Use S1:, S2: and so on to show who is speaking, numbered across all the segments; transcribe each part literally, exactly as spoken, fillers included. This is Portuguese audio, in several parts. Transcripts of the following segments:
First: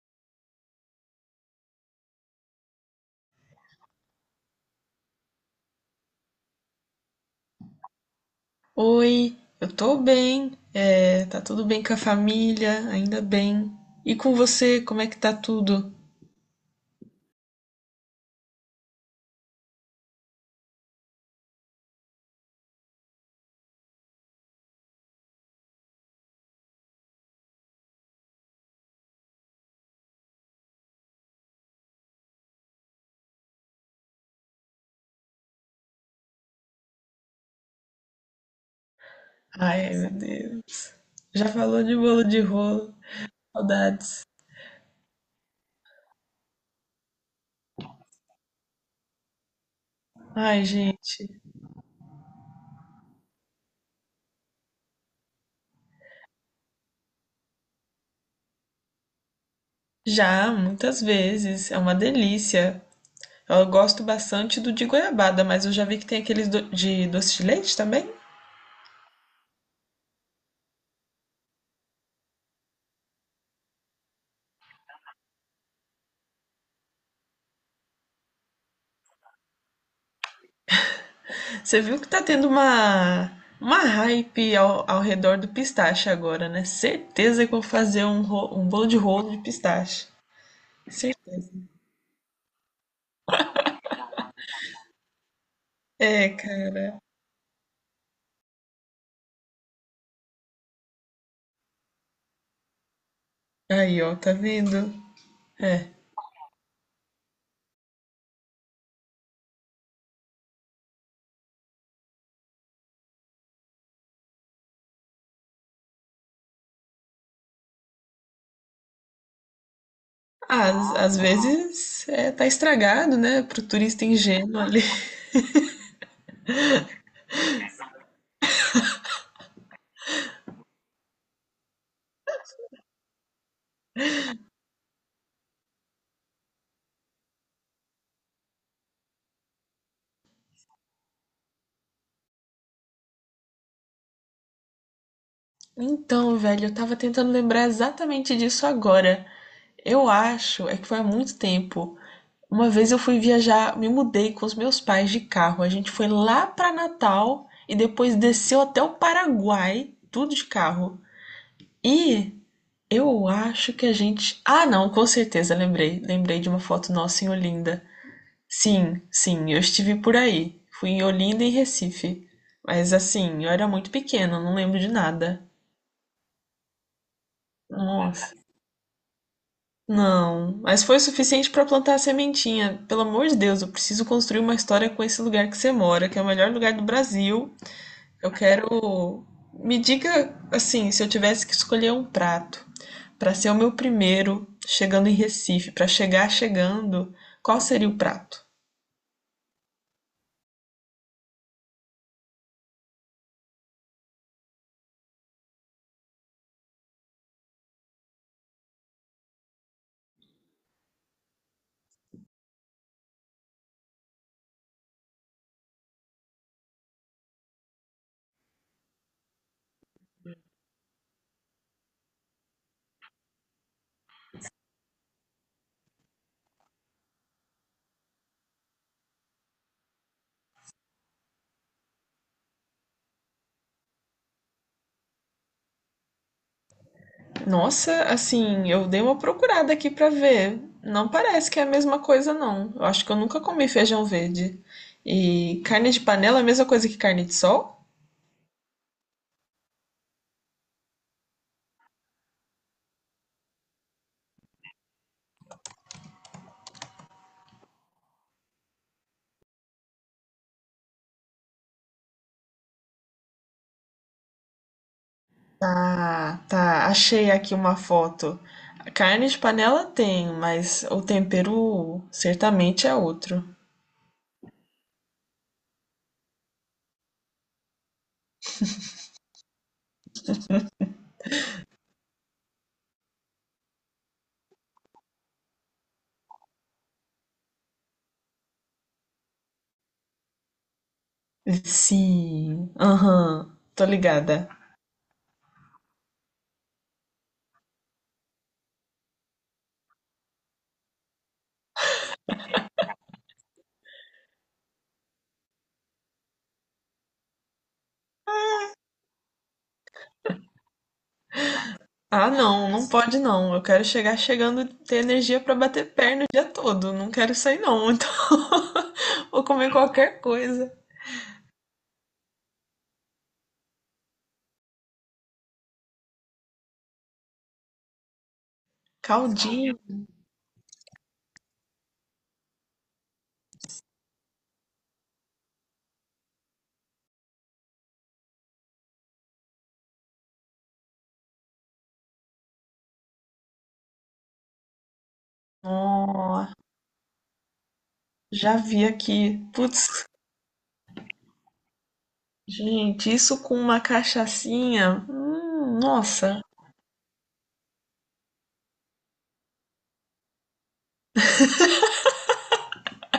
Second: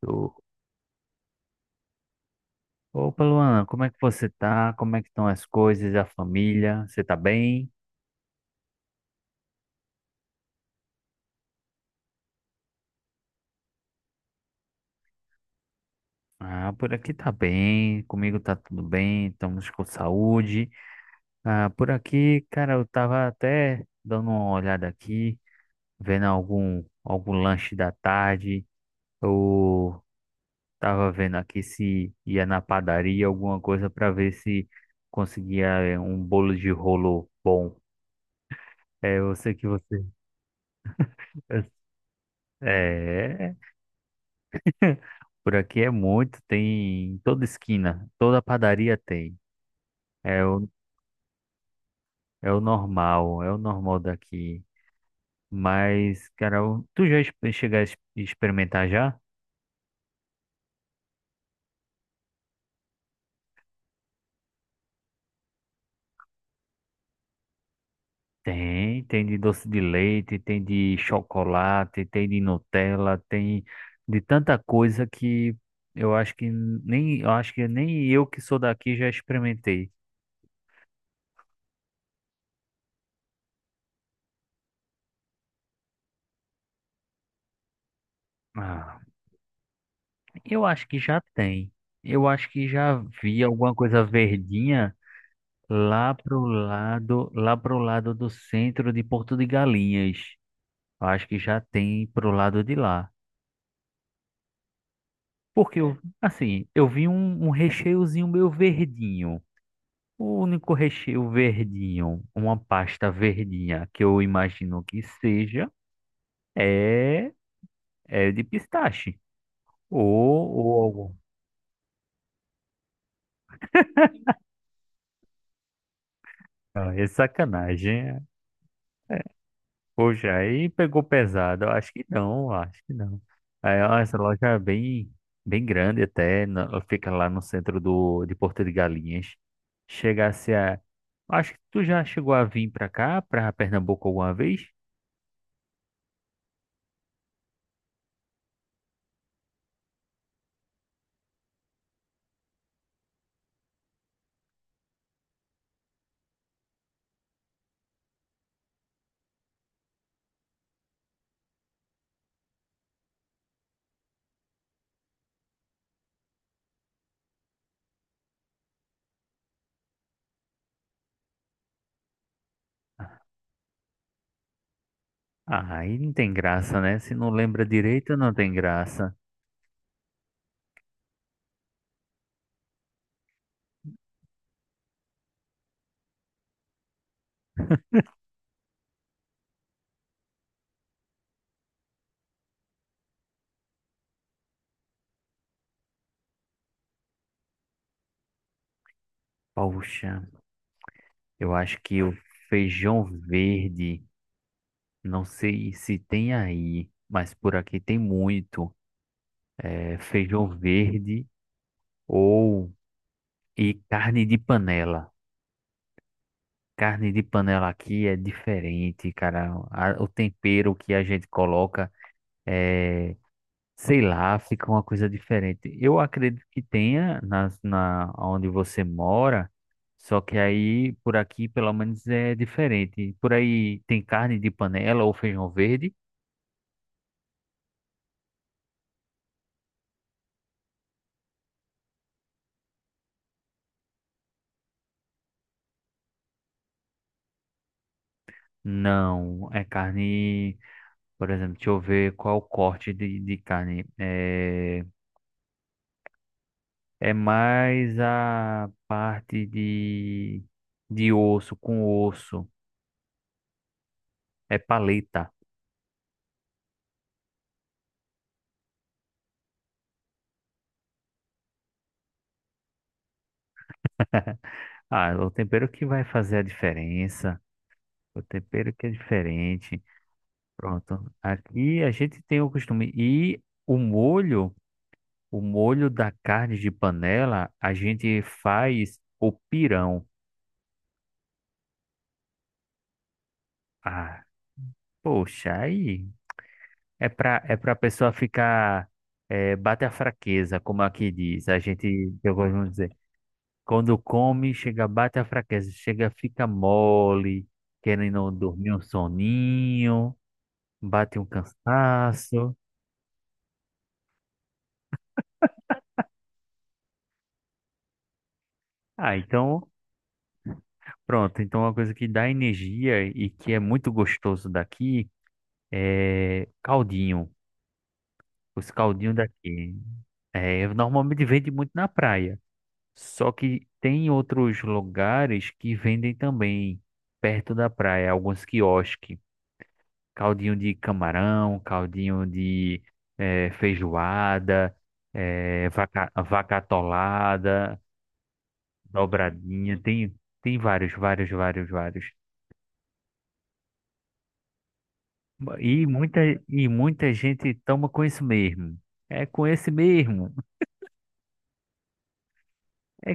S1: Tô. Opa, Luana, como é que você tá? Como é que estão as coisas, a família? Você tá bem?
S2: Oi, eu tô bem, é, tá tudo bem com a família, ainda bem. E com você, como é que tá tudo?
S1: Ah, por aqui tá bem, comigo tá tudo bem, estamos com saúde. Ah, por aqui, cara, eu tava até dando uma olhada aqui, vendo algum, algum lanche da tarde. Eu tava vendo aqui se ia na padaria, alguma coisa para ver se conseguia eh, um bolo de rolo bom. É, eu sei que
S2: Ai,
S1: você.
S2: meu Deus. Já falou de bolo de rolo,
S1: É,
S2: saudades.
S1: por aqui é muito, tem em toda esquina, toda padaria tem. É
S2: Ai,
S1: o,
S2: gente,
S1: é o normal, é o normal daqui. Mas, cara, o- tu já ex- chegar a ex- experimentar já?
S2: já muitas vezes, é uma delícia. Eu gosto bastante do de goiabada, mas eu já vi que tem aqueles do- de doce de leite também.
S1: Tem, tem de doce de leite, tem de chocolate, tem de Nutella, tem de tanta coisa que eu acho que nem, eu acho que nem eu que sou daqui já experimentei.
S2: Você viu que tá tendo uma, uma hype ao, ao redor do pistache agora, né? Certeza que eu vou fazer um, ro- um bolo de
S1: Ah,
S2: rolo de pistache.
S1: eu acho que já
S2: Certeza.
S1: tem. Eu acho que já vi alguma coisa verdinha. Lá
S2: É,
S1: pro
S2: cara.
S1: lado, lá pro lado do centro de Porto de Galinhas. Eu acho que já tem pro lado de lá.
S2: Aí, ó, tá vendo?
S1: Porque
S2: É.
S1: eu, assim, eu vi um, um recheiozinho meio verdinho. O único recheio verdinho, uma pasta verdinha que eu imagino que seja, é, é de pistache. Ou,
S2: Ah,
S1: ou,
S2: Às, às
S1: algum-
S2: vezes é, tá estragado, né? Pro turista ingênuo ali.
S1: ah, é sacanagem. Poxa, aí pegou pesado. Eu acho que não, eu acho que não. Aí, ó, essa loja é bem, bem grande até. na- Ela fica lá no centro do, de Porto de Galinhas. Chegasse a. Acho que tu já chegou a vir pra cá, pra Pernambuco alguma vez?
S2: Então, velho, eu tava tentando lembrar exatamente disso agora. Eu acho, é que foi há muito tempo. Uma vez eu fui viajar, me mudei com os meus pais de carro. A gente foi lá pra Natal e depois desceu até o Paraguai, tudo de carro. E eu acho que a gente. Ah, não, com certeza, lembrei. Lembrei de uma foto nossa em Olinda. Sim, sim, eu estive por aí. Fui em Olinda e Recife. Mas assim, eu era muito pequena, não lembro de nada.
S1: Ah, aí não tem graça, né? Se não lembra direito,
S2: Nossa.
S1: não tem graça.
S2: Não, mas foi o suficiente para plantar a sementinha. Pelo amor de Deus, eu preciso construir uma história com esse lugar que você mora, que é o melhor lugar do Brasil. Eu quero. Me diga, assim, se eu tivesse que escolher um prato para ser o meu primeiro chegando em Recife, para chegar chegando, qual seria o prato?
S1: Poxa, eu acho que o feijão verde, não sei se tem aí, mas por aqui tem muito. É feijão verde ou. E carne de panela. Carne de panela aqui é diferente, cara. A- o tempero que a gente coloca é, sei lá, fica uma coisa diferente. Eu acredito que tenha nas, na onde você mora, só que aí por aqui pelo menos é diferente. Por aí tem carne de panela ou feijão verde?
S2: Nossa, assim, eu dei uma procurada aqui pra ver. Não parece que é a mesma coisa, não. Eu acho que eu nunca comi feijão verde. E carne de panela é a mesma coisa que carne de sol?
S1: Não, é carne, por exemplo, deixa eu ver qual o corte de, de carne. É, É mais a parte de, de osso com osso. É paleta.
S2: Tá, tá. Achei aqui uma foto. A carne de panela tem, mas o tempero certamente é outro.
S1: Ah, é o tempero que vai fazer a diferença. O tempero que é diferente. Pronto. Aqui a gente tem o costume. E o molho, o molho da carne de panela, a gente faz o pirão.
S2: Sim, aham, tô
S1: Ah,
S2: ligada.
S1: poxa, aí é pra, é pra pessoa ficar. Eh, bate a fraqueza, como aqui diz. A gente, eu gosto de dizer. Quando come, chega, bate a fraqueza, chega, fica mole, querendo dormir um soninho, bate um
S2: Ah,
S1: cansaço.
S2: não, não pode não. Eu quero chegar chegando, ter energia pra bater perna o dia todo. Não quero isso aí não. Então,
S1: Ah,
S2: vou comer
S1: então,
S2: qualquer coisa.
S1: pronto. Então, uma coisa que dá energia e que é muito gostoso daqui é caldinho. Os caldinhos
S2: Caldinho.
S1: daqui. É, normalmente vende muito na praia. Só que tem outros lugares que vendem também perto da praia, alguns quiosques. Caldinho de camarão, caldinho de eh, feijoada, eh, vaca,
S2: Ó,
S1: vaca atolada,
S2: já vi aqui.
S1: dobradinha,
S2: Putz,
S1: tem, tem vários, vários, vários, vários.
S2: gente, isso com uma cachaçinha. Hum,
S1: E muita,
S2: nossa.
S1: e muita gente toma com isso mesmo. É com esse mesmo. É,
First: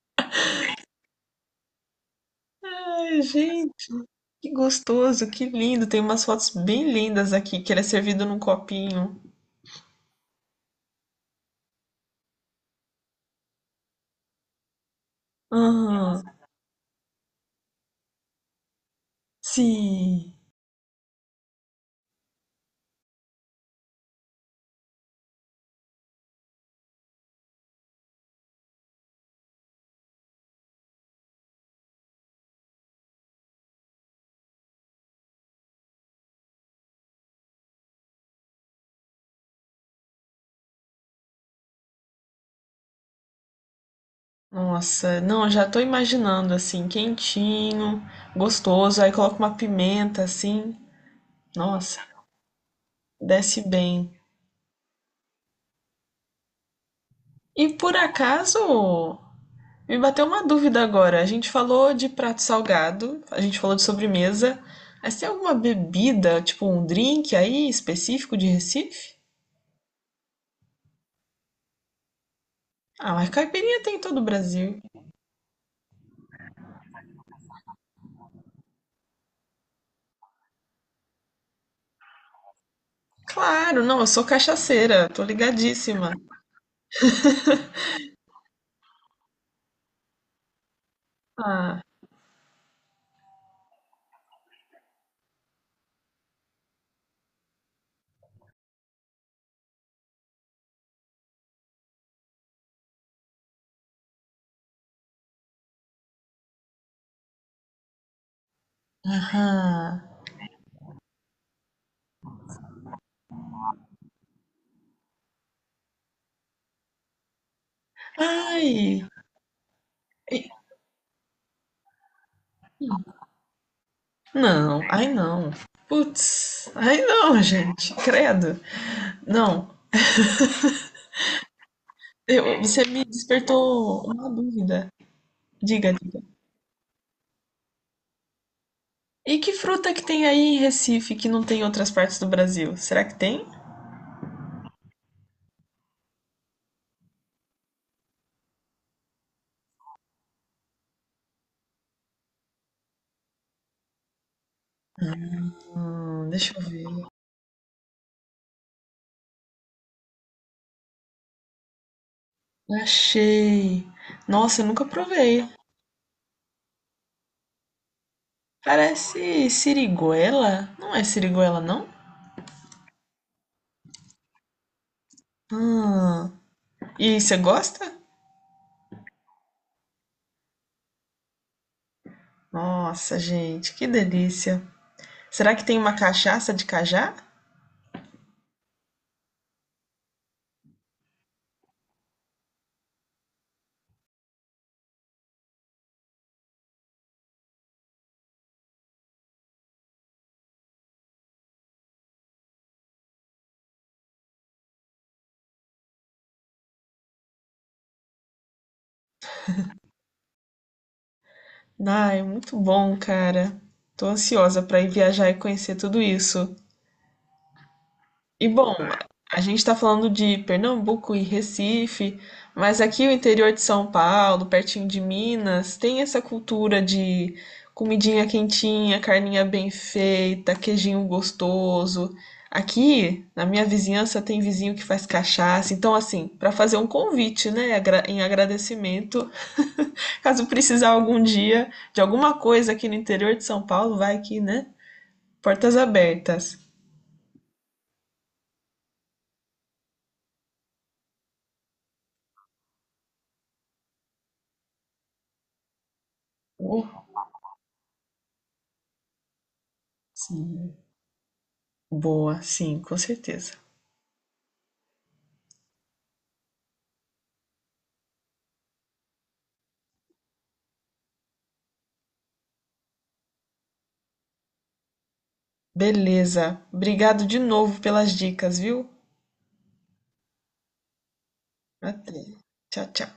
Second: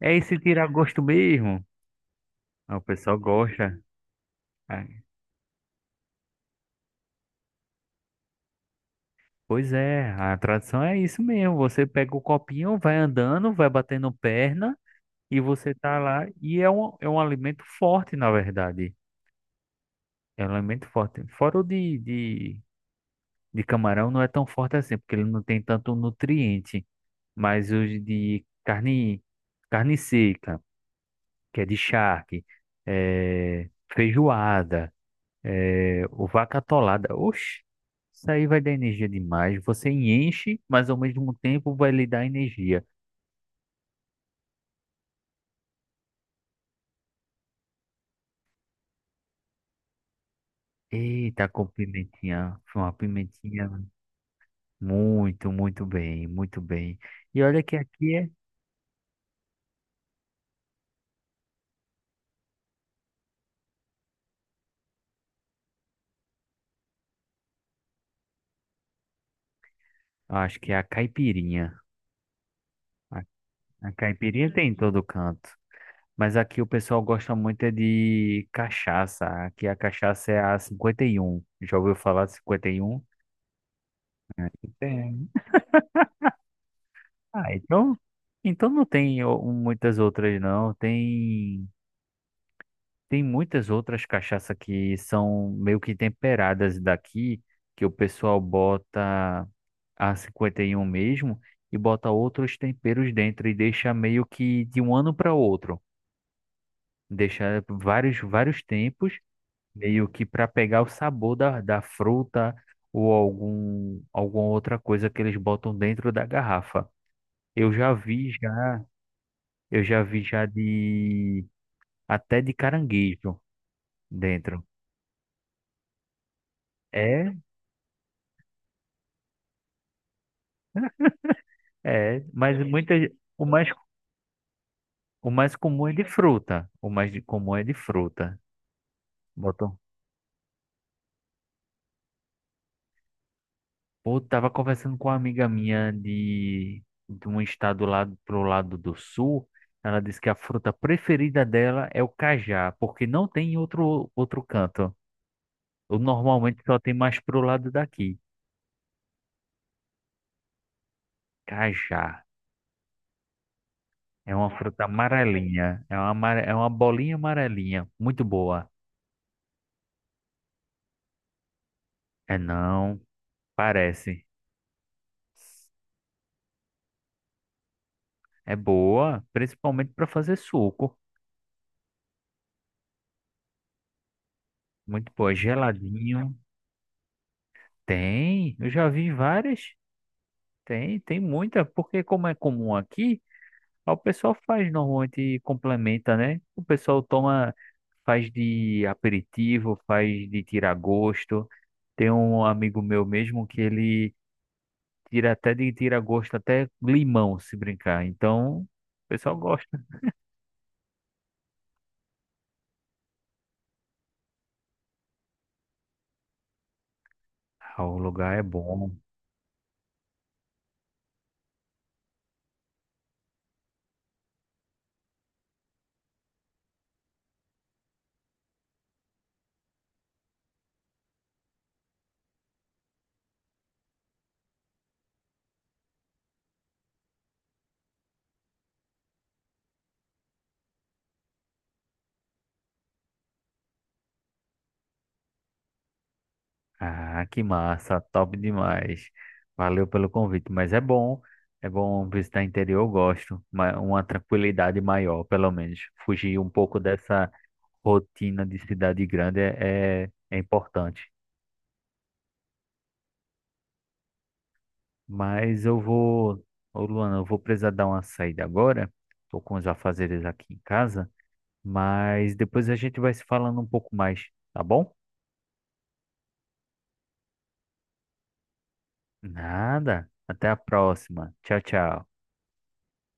S1: é esse tirar gosto mesmo. Ah, o pessoal
S2: Ai,
S1: gosta.
S2: gente, que
S1: Ah,
S2: gostoso, que lindo. Tem umas fotos bem lindas aqui, que ele é servido num copinho.
S1: pois é, a tradição é isso mesmo. Você pega o copinho, vai andando, vai batendo perna e você tá
S2: Ah,
S1: lá. E é um, é um alimento forte, na verdade.
S2: sim.
S1: Ela é muito forte. Fora o de, de, de camarão não é tão forte assim, porque ele não tem tanto nutriente. Mas os de carne, carne seca, que é de charque, é, feijoada, é, o vaca atolada. Oxe, isso aí vai dar energia demais. Você enche, mas ao mesmo tempo vai lhe dar energia.
S2: Nossa, não, já tô imaginando assim, quentinho, gostoso, aí coloca uma pimenta assim.
S1: Eita, com
S2: Nossa,
S1: pimentinha. Foi uma
S2: desce
S1: pimentinha
S2: bem.
S1: muito, muito bem, muito bem. E olha
S2: E
S1: que
S2: por
S1: aqui é,
S2: acaso, me bateu uma dúvida agora. A gente falou de prato salgado, a gente falou de sobremesa, mas tem alguma bebida, tipo um drink aí específico de Recife?
S1: acho que é a caipirinha.
S2: Ah, mas caipirinha
S1: A
S2: tem em todo o
S1: caipirinha tem em
S2: Brasil.
S1: todo canto. Mas aqui o pessoal gosta muito é de cachaça. Aqui a cachaça é a cinquenta e um. Já ouviu falar de cinquenta e um?
S2: Claro, não, eu sou cachaceira, tô
S1: Tem.
S2: ligadíssima.
S1: Ah, então, então não tem o- muitas outras, não. Tem,
S2: Ah,
S1: tem muitas outras cachaça que são meio que temperadas daqui, que o pessoal bota a cinquenta e um mesmo e bota outros temperos dentro e deixa meio que de um ano para outro. Deixa vários, vários tempos
S2: aham.
S1: meio que para pegar o sabor da, da fruta ou algum, alguma outra coisa que eles botam dentro da garrafa. Eu já vi já,
S2: Ai,
S1: eu já vi já
S2: e,
S1: de até de caranguejo dentro.
S2: não, ai não. Putz, ai
S1: É,
S2: não, gente, credo. Não,
S1: é, mas
S2: eu- você me
S1: muitas o mais
S2: despertou uma dúvida.
S1: o mais comum é
S2: Diga,
S1: de
S2: diga.
S1: fruta. O mais de- comum é de fruta.
S2: E que fruta que tem aí em Recife que não tem em outras partes do Brasil? Será que tem?
S1: Pô, tava conversando com uma amiga minha de, de um estado lá pro lado do sul. Ela disse que a fruta preferida dela é o cajá, porque não tem em outro outro canto. Eu,
S2: Hum, deixa eu
S1: normalmente só tem
S2: ver.
S1: mais pro lado daqui. Cajá
S2: Achei.
S1: é uma
S2: Nossa, eu
S1: fruta
S2: nunca provei.
S1: amarelinha, é uma amare- é uma bolinha amarelinha, muito boa.
S2: Parece siriguela? Não é siriguela, não?
S1: É não, parece.
S2: Hum. E você gosta?
S1: É boa, principalmente para fazer suco.
S2: Nossa, gente, que delícia.
S1: Muito boa,
S2: Será que tem uma
S1: geladinho.
S2: cachaça de cajá?
S1: Tem, eu já vi várias. Tem, tem muita, porque como é comum aqui, o pessoal faz normalmente e complementa, né? O pessoal toma, faz de aperitivo, faz de tirar gosto. Tem um amigo meu mesmo que ele tira até de tirar gosto até limão, se brincar. Então, o pessoal gosta.
S2: Ai, muito bom, cara. Tô ansiosa pra ir viajar e conhecer tudo isso.
S1: Ah, o lugar é
S2: E bom,
S1: bom.
S2: a gente tá falando de Pernambuco e Recife, mas aqui o interior de São Paulo, pertinho de Minas, tem essa cultura de comidinha quentinha, carninha bem feita, queijinho gostoso. Aqui, na minha vizinhança, tem vizinho que faz cachaça. Então, assim, pra fazer um convite, né, agra- em agradecimento. Caso precisar algum dia de alguma coisa aqui no interior de São Paulo, vai aqui, né? Portas abertas.
S1: Ah, que massa, top demais. Valeu pelo convite, mas é bom, é bom visitar interior, eu gosto, ma- uma tranquilidade maior, pelo menos. Fugir um pouco
S2: Uh,
S1: dessa rotina de cidade grande é, é, é
S2: Sim.
S1: importante.
S2: Boa, sim, com certeza.
S1: Mas eu vou, ô Luana, eu vou precisar dar uma saída agora, tô com os afazeres aqui em casa, mas depois a gente vai se falando um pouco mais, tá bom?
S2: Beleza. Obrigado de novo pelas dicas, viu?
S1: Nada, até a próxima. Tchau, tchau.
S2: Até. Tchau, tchau.